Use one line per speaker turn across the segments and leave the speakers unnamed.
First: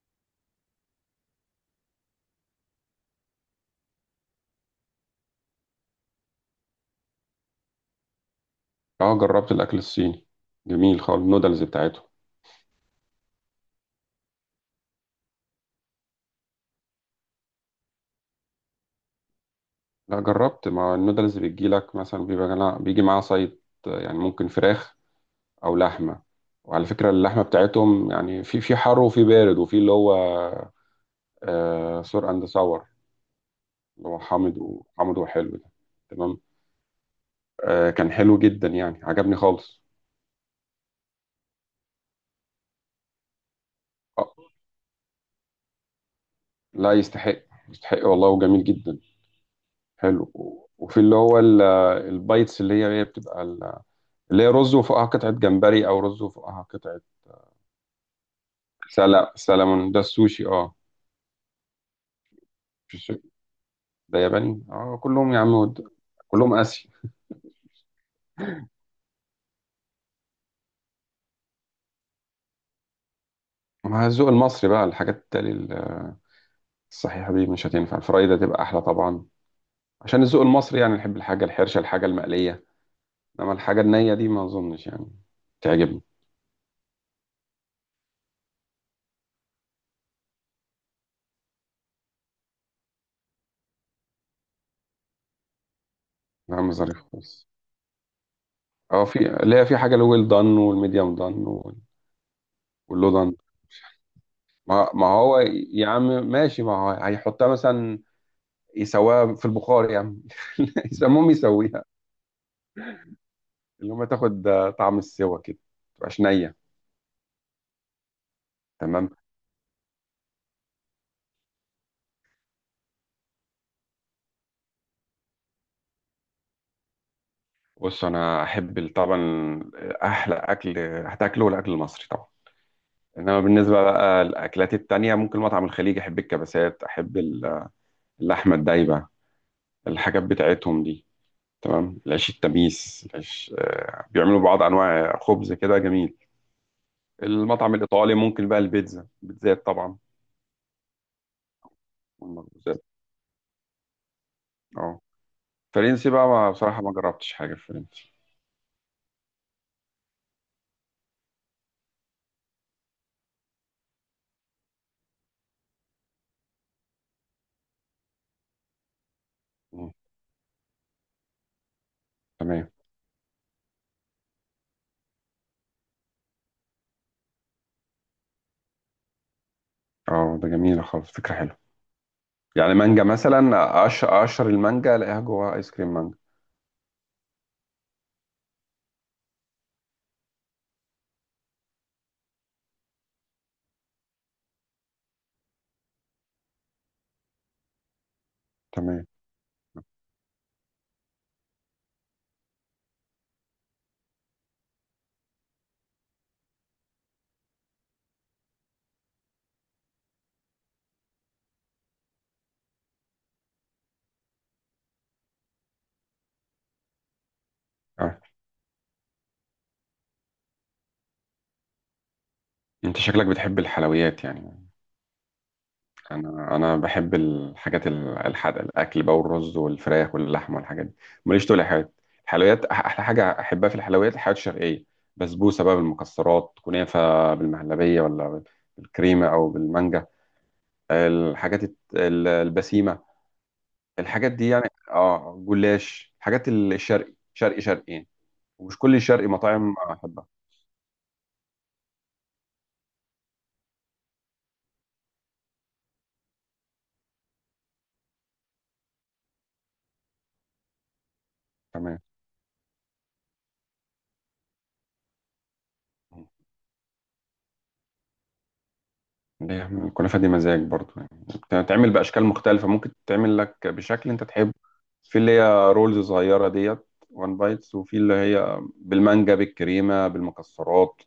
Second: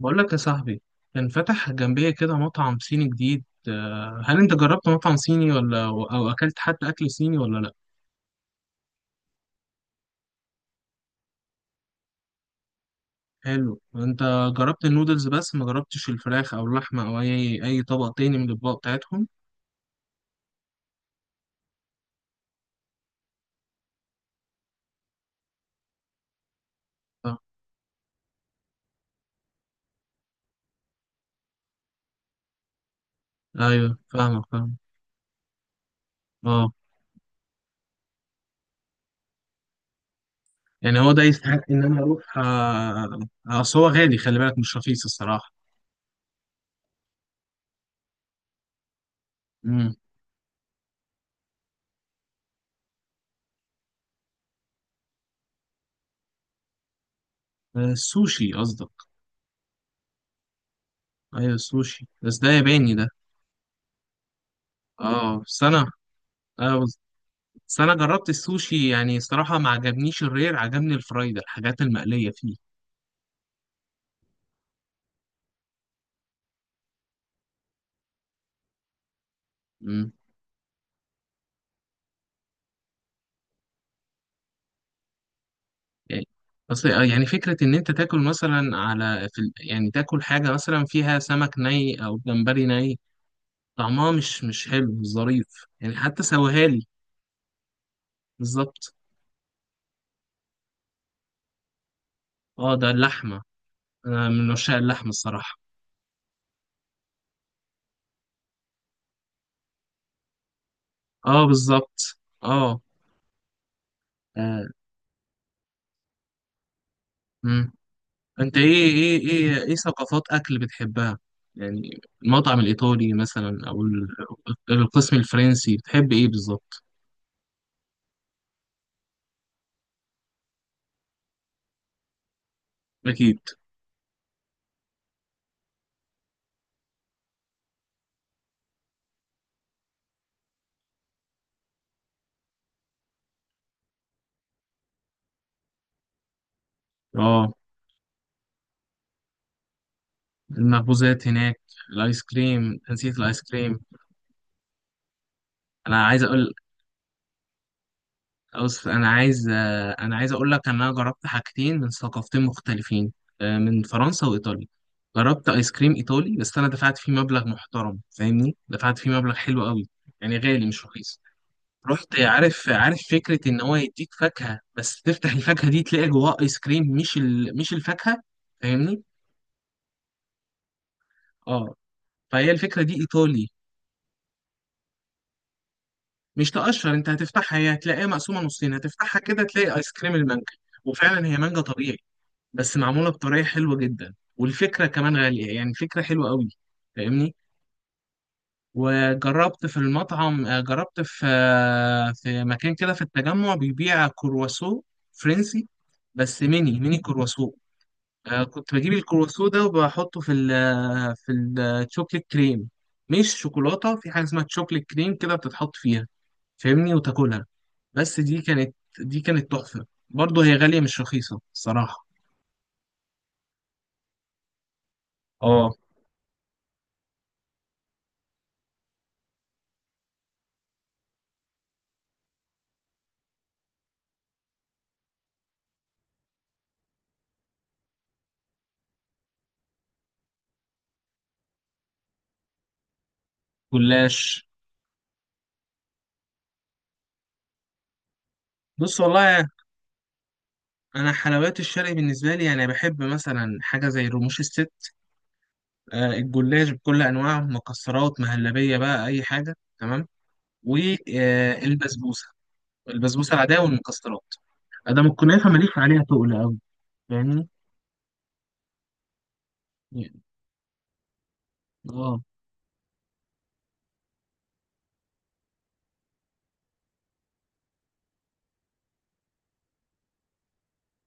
بقول لك يا صاحبي، كان فتح جنبية كده مطعم صيني جديد. هل انت جربت مطعم صيني ولا اكلت حتى اكل صيني ولا لا؟
اه، جربت الاكل الصيني، جميل خالص النودلز بتاعته.
حلو. انت جربت النودلز بس ما جربتش الفراخ او اللحمة او اي طبق تاني من الاطباق بتاعتهم.
لا، جربت مع النودلز بتجيلك مثلا بيبقى بيجي معاها صيد. يعني ممكن فراخ او لحمه. وعلى فكره
آه،
اللحمه بتاعتهم يعني في حر وفي بارد وفي اللي هو آه سور اند ساور،
ايوه،
اللي هو
فاهمك
حامض
فاهم.
وحامض وحلو ده. تمام.
اه
كان حلو جدا يعني عجبني خالص.
يعني هو ده يستحق ان انا اروح. اصل هو غالي، خلي
آه،
بالك مش رخيص الصراحة.
لا، يستحق، يستحق والله وجميل جدا.
امم.
حلو و- وفي اللي هو ال- البايتس اللي هي بتبقى اللي هي رز وفوقها قطعه جمبري او رز وفوقها قطعه
السوشي قصدك؟
سلمون. ده السوشي، اه.
ايوه، السوشي بس ده ياباني
مش
ده.
السوشي. ده ياباني اه، كلهم يا
اه،
عم
سنة.
كلهم آسيا.
بس انا جربت السوشي، يعني الصراحه ما عجبنيش الرير، عجبني الفرايد، الحاجات المقليه فيه.
مع الذوق المصري بقى الحاجات التالي الصحيحة دي مش هتنفع، الفرايدة تبقى أحلى طبعا.
امم.
عشان الذوق المصري يعني نحب الحاجة الحرشة، الحاجة المقلية. إنما الحاجة النية دي ما أظنش يعني تعجبني.
يعني اصل يعني فكره ان انت تاكل مثلا يعني تاكل حاجه مثلا فيها سمك ني او جمبري ني. طعمها مش حلو، مش ظريف. يعني حتى سويها
نعم،
لي.
ظريف خالص.
بالظبط.
اه، في اللي هي في حاجة الويل دان والميديوم دان
اه، ده
واللو دان.
اللحمه. انا من عشاق
ما
اللحمه
هو
الصراحه.
يا عم ماشي، ما هو هيحطها مثلا يسواها في البخار يا عم يسموهم
اه،
يسويها،
بالظبط. اه.
اللي هما تاخد
آه.
طعم السوا كده، متبقاش نية.
امم. انت ايه؟
تمام.
ايه ثقافات اكل بتحبها؟ يعني المطعم الايطالي مثلا، القسم الفرنسي، بتحب ايه بالظبط؟
بص، انا احب طبعا احلى اكل هتاكله الاكل المصري طبعا.
اكيد.
انما بالنسبه بقى للاكلات التانية، ممكن مطعم الخليج احب الكبسات، احب اللحمه الدايبه، الحاجات بتاعتهم دي. تمام. العيش التميس، العيش بيعملوا بعض انواع خبز كده جميل.
اه،
المطعم الايطالي ممكن بقى البيتزا، البيتزات طبعا
المخبوزات هناك. الايس كريم،
والمخبوزات.
نسيت الايس كريم.
اه.
انا
فرنسي
عايز
بقى، ما
اقول
بصراحه ما جربتش حاجه في فرنسي.
انا عايز اقول لك ان انا جربت حاجتين من ثقافتين مختلفين. من فرنسا وايطاليا. جربت ايس كريم ايطالي، بس انا دفعت فيه مبلغ محترم، فاهمني، دفعت فيه مبلغ حلو قوي.
مم.
يعني غالي مش رخيص. رحت، عارف
تمام.
عارف فكرة إن هو يديك فاكهة، بس تفتح الفاكهة دي تلاقي جواها آيس كريم، مش الفاكهة. فاهمني؟
اه، ده جميله خالص، فكره حلوه.
أه. فهي
يعني
الفكرة دي
مانجا
إيطالي.
مثلا، اقشر المانجا الاقيها جواها ايس كريم مانجا.
مش تقشر، أنت هتفتحها، هي هتلاقيها مقسومة نصين، هتفتحها كده تلاقي آيس كريم المانجا. وفعلا هي مانجا طبيعي. بس معمولة بطريقة حلوة جدا، والفكرة كمان غالية، يعني فكرة حلوة قوي. فاهمني؟
تمام.
وجربت في المطعم آه، جربت في آه، في مكان كده في التجمع بيبيع كرواسو فرنسي. بس ميني ميني كرواسو. كنت بجيب الكروسو سودا وبحطه في الشوكليت كريم. مش شوكولاتة، في حاجة اسمها تشوكليت كريم كده بتتحط فيها، فاهمني، وتاكلها. بس
اه،
دي كانت تحفة برضه، هي غالية مش رخيصة الصراحة.
انت شكلك بتحب الحلويات يعني.
اه،
انا بحب الحاجات الحادقه، الاكل بقى والرز والفراخ واللحمه والحاجات دي، ماليش تقول حاجات. الحلويات، احلى حاجه احبها في الحلويات، الحلويات الشرقيه، بسبوسه بقى بالمكسرات، كنافه بالمهلبيه ولا بالكريمه او بالمانجا، الحاجات البسيمه، الحاجات
جلاش.
دي يعني. اه، جلاش، الحاجات الشرقي شرقي شرقي يعني، ومش كل
بص
الشرقي
والله،
مطاعم احبها.
انا حلويات الشرق بالنسبة لي يعني بحب مثلا حاجة زي رموش الست. الجلاش بكل انواعه، مكسرات، مهلبية، بقى اي حاجة تمام.
تمام.
والبسبوسة العادية والمكسرات. ادام الكنافة ماليش عليها تقل. فاهمني.
ليه الكنافة دي مزاج برضو يعني، بتتعمل
اه.
بأشكال مختلفة، ممكن تتعمل لك بشكل أنت تحبه. في اللي هي رولز صغيرة ديت وان بايتس، وفي اللي هي بالمانجا بالكريمة بالمكسرات،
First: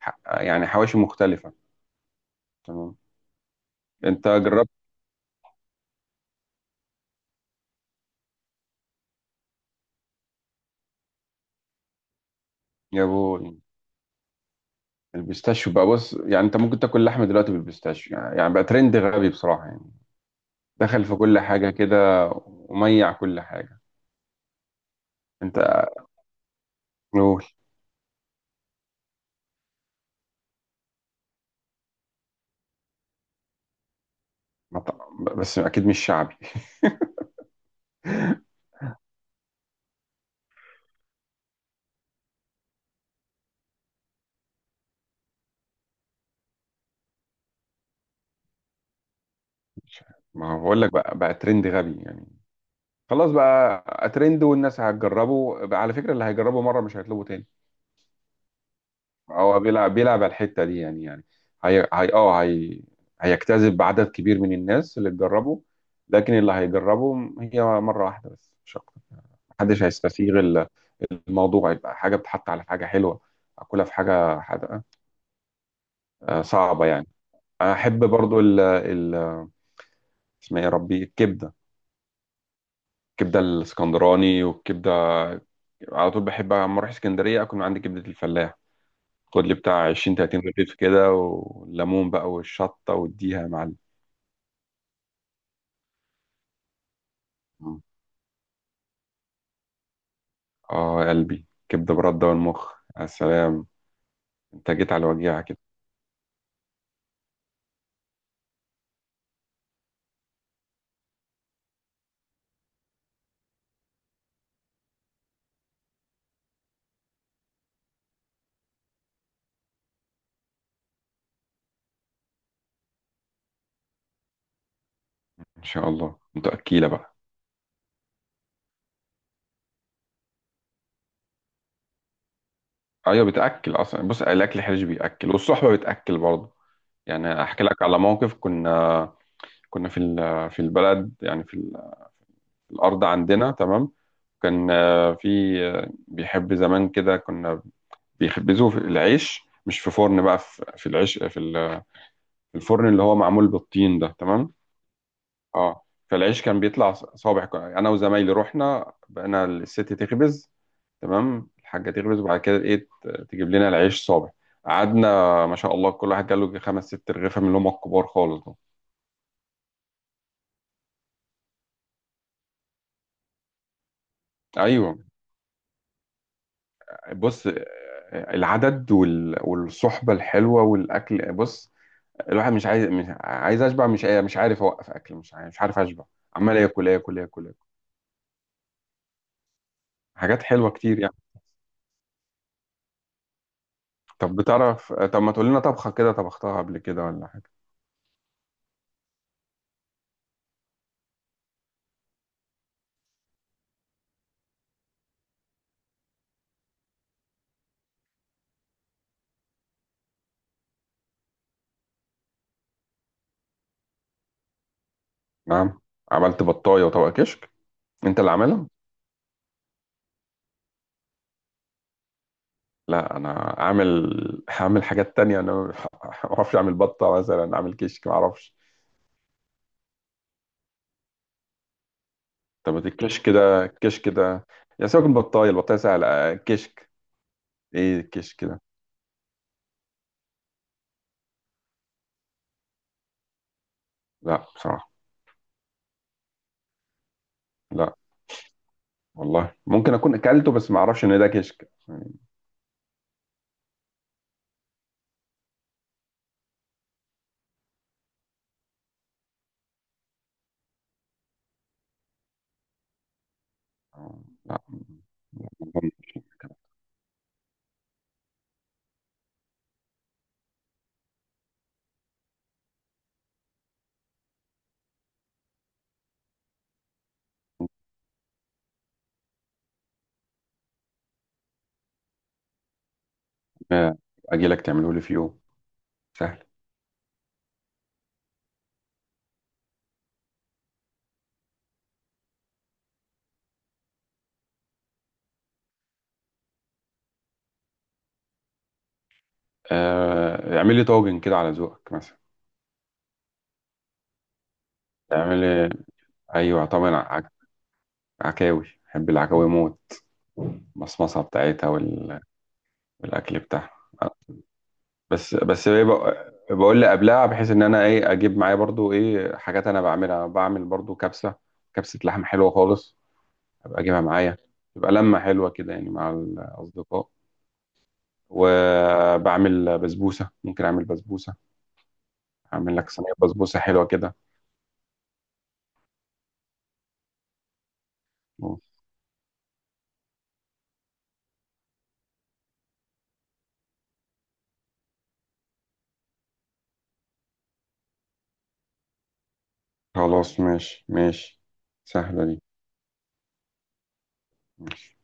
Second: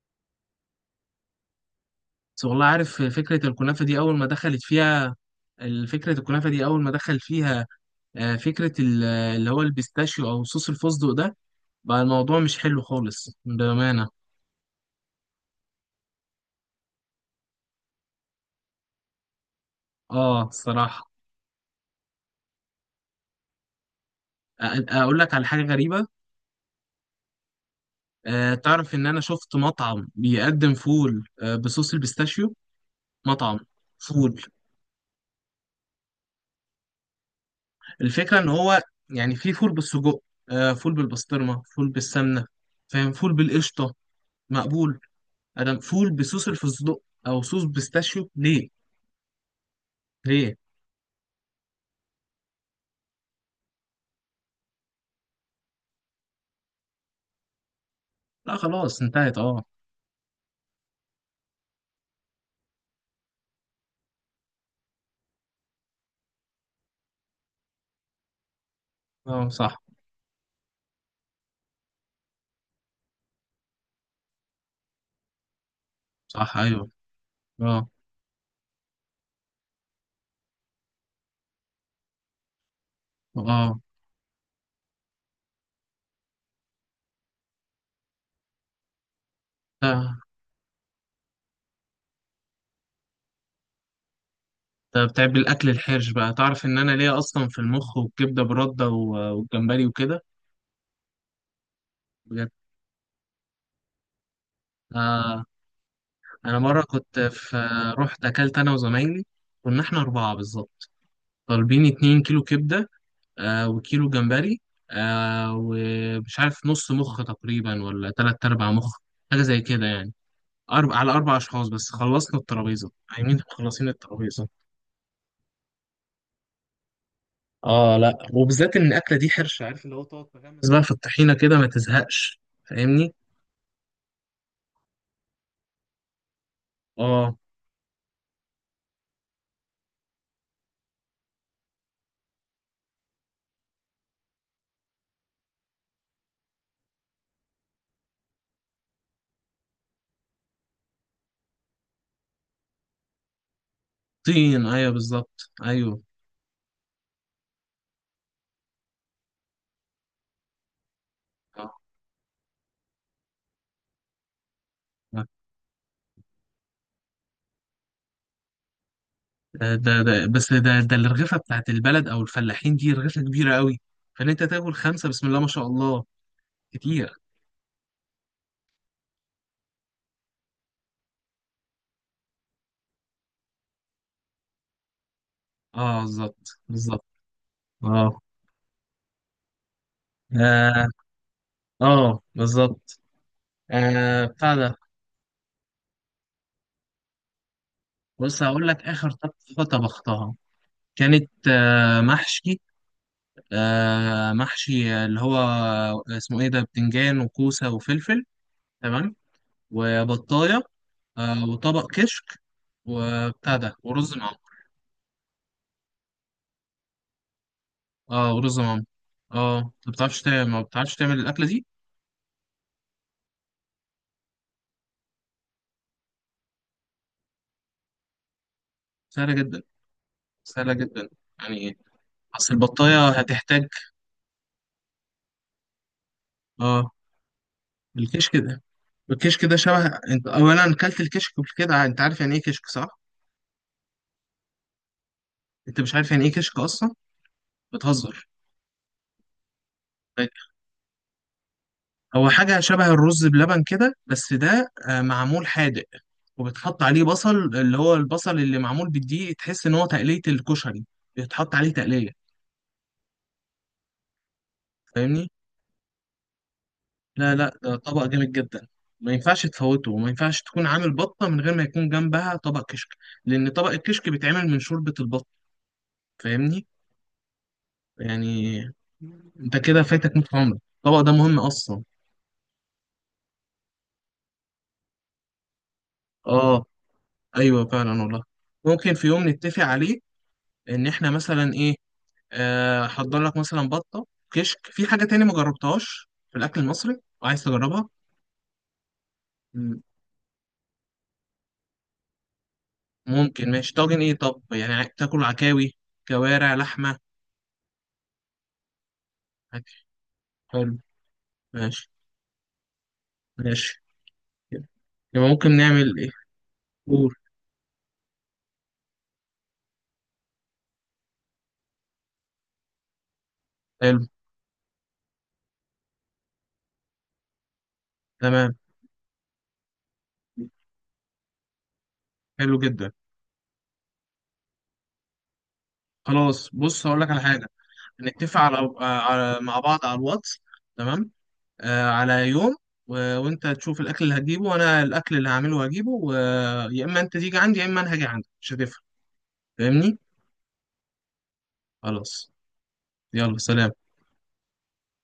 يعني حواشي مختلفة.
بس والله،
تمام.
عارف فكرة الكنافة دي أول ما
أنت
دخلت
جربت؟
فيها. فكرة الكنافة دي أول ما دخل فيها. فكرة اللي هو البيستاشيو أو صوص الفستق ده، بقى الموضوع مش حلو
يا
خالص
بو
بأمانة.
البيستاشيو بقى، بص، يعني أنت ممكن تاكل لحمة دلوقتي بالبيستاشيو، يعني يعني بقى ترند غبي بصراحة يعني.
اه،
دخل
الصراحة.
في كل حاجة كده، وميع كل حاجة.
أ- أقول لك على
أنت؟
حاجة غريبة.
قول.
تعرف إن أنا شفت مطعم بيقدم فول بصوص البيستاشيو. مطعم فول.
بس أكيد مش شعبي.
الفكرة إن هو يعني في فول بالسجق، فول بالبسطرمة، فول بالسمنة، فاهم، فول بالقشطة، مقبول. انا مقفول بصوص الفستق او صوص بيستاشيو ليه؟
مش عارف. ما
ليه؟
هو بقول لك بقى ترند غبي يعني. خلاص بقى، ترند والناس هتجربه بقى. على فكرة، اللي هيجربه مرة مش هيطلبه تاني.
لا خلاص انتهت.
هو
اه.
بيلعب على الحتة دي يعني يعني، هي هيجتذب عدد كبير من الناس اللي تجربه، لكن اللي هيجربه هي مرة واحدة بس مش أكتر.
اه، صح.
محدش هيستسيغ الموضوع، يبقى حاجة بتحط على حاجة حلوة أكلها في حاجة حادقة،
صح،
صعبة
ايوه،
يعني.
اه.
أحب برضو ال اسمها إيه يا ربي، الكبدة، الكبدة
اه.
الاسكندراني والكبدة. على طول بحب اما اروح اسكندريه اكل من عند كبده الفلاح، خد لي بتاع 20
ده
30 رغيف كده والليمون بقى والشطه واديها يا معلم.
ده بتعب الاكل الحرش بقى، تعرف ان انا ليا اصلا في
مم.
المخ والكبده برده والجمبري وكده.
اه يا قلبي، كبده برده
بجد.
والمخ. يا سلام، انت جيت على وجيعه
آه.
كده.
انا مره كنت في رحت اكلت انا وزمايلي. كنا احنا اربعه بالظبط. طالبين 2 كيلو كبده، وكيلو جمبري، ومش عارف نص مخ تقريبا ولا تلات ارباع مخ. حاجه زي كده يعني. على أربع أشخاص بس، خلصنا الترابيزة عايمين، مخلصين الترابيزة.
ان شاء الله انت اكيله بقى.
لأ، وبالذات إن الأكلة دي حرش، عارف اللي هو تقعد تغمس بقى في الطحينة كده ما تزهقش. فاهمني؟
ايوه، بتاكل اصلا، بص الاكل حرج بياكل والصحبه بتاكل برضه.
آه.
يعني احكي لك على موقف، كنا في البلد يعني في الارض عندنا. تمام. كان في بيحب زمان كده، كنا بيخبزوه في العيش مش في فرن بقى، في العيش في في الفرن اللي هو معمول بالطين ده. تمام.
طين، أيوه بالظبط
اه،
أيوه.
فالعيش كان بيطلع صابع انا وزمايلي رحنا، بقينا الست تخبز. تمام. الحاجه تخبز، وبعد كده ايه تجيب لنا العيش صابع.
آه.
قعدنا ما شاء الله، كل واحد جاله يجي خمس ست رغيفه من اللي هم الكبار خالص دول.
بس ده الرغيفة بتاعت البلد أو الفلاحين دي رغيفة كبيرة قوي. فإن أنت تاكل
ايوه.
خمسة، بسم الله ما شاء الله. كتير.
بص، العدد والصحبه الحلوه والاكل، بص الواحد مش عايز اشبع، مش عارف اوقف اكل، مش عارف اشبع. عمال
بالظبط
اكل
بالظبط.
اكل اكل اكل،
آه.
حاجات حلوه
آه,
كتير يعني.
آه، بالظبط. آه،
طب
بتاع ده.
بتعرف، طب ما تقول لنا طبخه كده طبختها قبل كده ولا حاجه.
بص، هقول لك آخر طبخة طبختها. كانت محشي اللي هو اسمه ايه ده، بتنجان وكوسة وفلفل. تمام. وبطاية، وطبق كشك وبتاع ده ورز معمر.
نعم؟ عملت بطايه وطبق كشك، انت اللي
اه، ورز
عاملها؟
معمر. اه، انت ما بتعرفش تعمل الأكلة دي.
لا، انا عامل، هعمل حاجات تانية، انا ما اعرفش اعمل بطه مثلا، اعمل كشك ما اعرفش.
سهلة جدا، سهلة جدا. يعني ايه؟ اصل
طب
البطاية
الكشك ده،
هتحتاج.
الكشك ده، يا سيبك من البطايه، البطايه سهله، كشك
اه،
ايه
الكشك
الكشك ده؟
ده، الكشك ده شبه. انت اولا اكلت الكشك قبل كده؟ انت عارف يعني ايه كشك، صح؟
لا بصراحه.
انت مش عارف يعني ايه كشك اصلا؟
لا.
بتهزر.
والله ممكن اكون اكلته بس ما اعرفش ان ده كشك.
هو حاجة شبه الرز بلبن كده، بس ده معمول حادق. وبتحط عليه بصل، اللي هو البصل اللي معمول بالدقيق، تحس إن هو تقلية الكشري. بيتحط عليه تقلية.
آه، لا ما أظنش.
فاهمني؟ لا، لا، ده طبق جامد جدا. ما ينفعش تفوته، وما ينفعش تكون عامل بطة من غير ما يكون جنبها طبق كشك. لأن طبق الكشك بيتعمل من شوربة البط. فاهمني؟ يعني أنت كده فايتك نص عمرك، الطبق ده مهم أصلا.
ممكن اجي لك تعمله لي في يوم، سهل.
آه، أيوه فعلا والله. ممكن في يوم نتفق عليه، إن إحنا مثلا إيه، هحضر لك مثلا بطه كشك، في حاجه تاني ما جربتهاش في الاكل المصري وعايز تجربها؟ مم.
اعمل لي طاجن كده على ذوقك مثلا.
ممكن، ماشي. طاجن ايه؟ طب يعني تاكل
اعمل لي.
عكاوي، كوارع
ايوه طبعا،
لحمه؟
عكاوي، بحب العكاوي موت،
عادي. حلو.
المصمصه بتاعتها
ماشي.
وال... والاكل بتاعها.
ماشي. يبقى
بس
ممكن
بس ايه،
نعمل ايه؟
بقول لي
قول.
قبلها بحيث ان انا ايه اجيب معايا برضو ايه حاجات انا بعملها، بعمل برضو كبسه، كبسه لحم حلوه خالص، ابقى اجيبها
حلو.
معايا، تبقى لمه حلوه كده يعني مع الاصدقاء.
تمام.
وبعمل بسبوسه، ممكن اعمل بسبوسه،
حلو
هعمل لك
جدا.
صينية بسبوسة حلوة كده.
خلاص، بص، هقول لك على حاجه. نتفق على, آه، على مع بعض على الواتس. تمام. على يوم. وانت تشوف الاكل اللي هتجيبه، وانا الاكل اللي هعمله هجيبه، يا اما انت تيجي عندي، يا اما انا هاجي عندك، مش هتفرق. فاهمني.
خلاص ماشي ماشي. سهلة
خلاص.
دي.
يلا، سلام.
ماشي.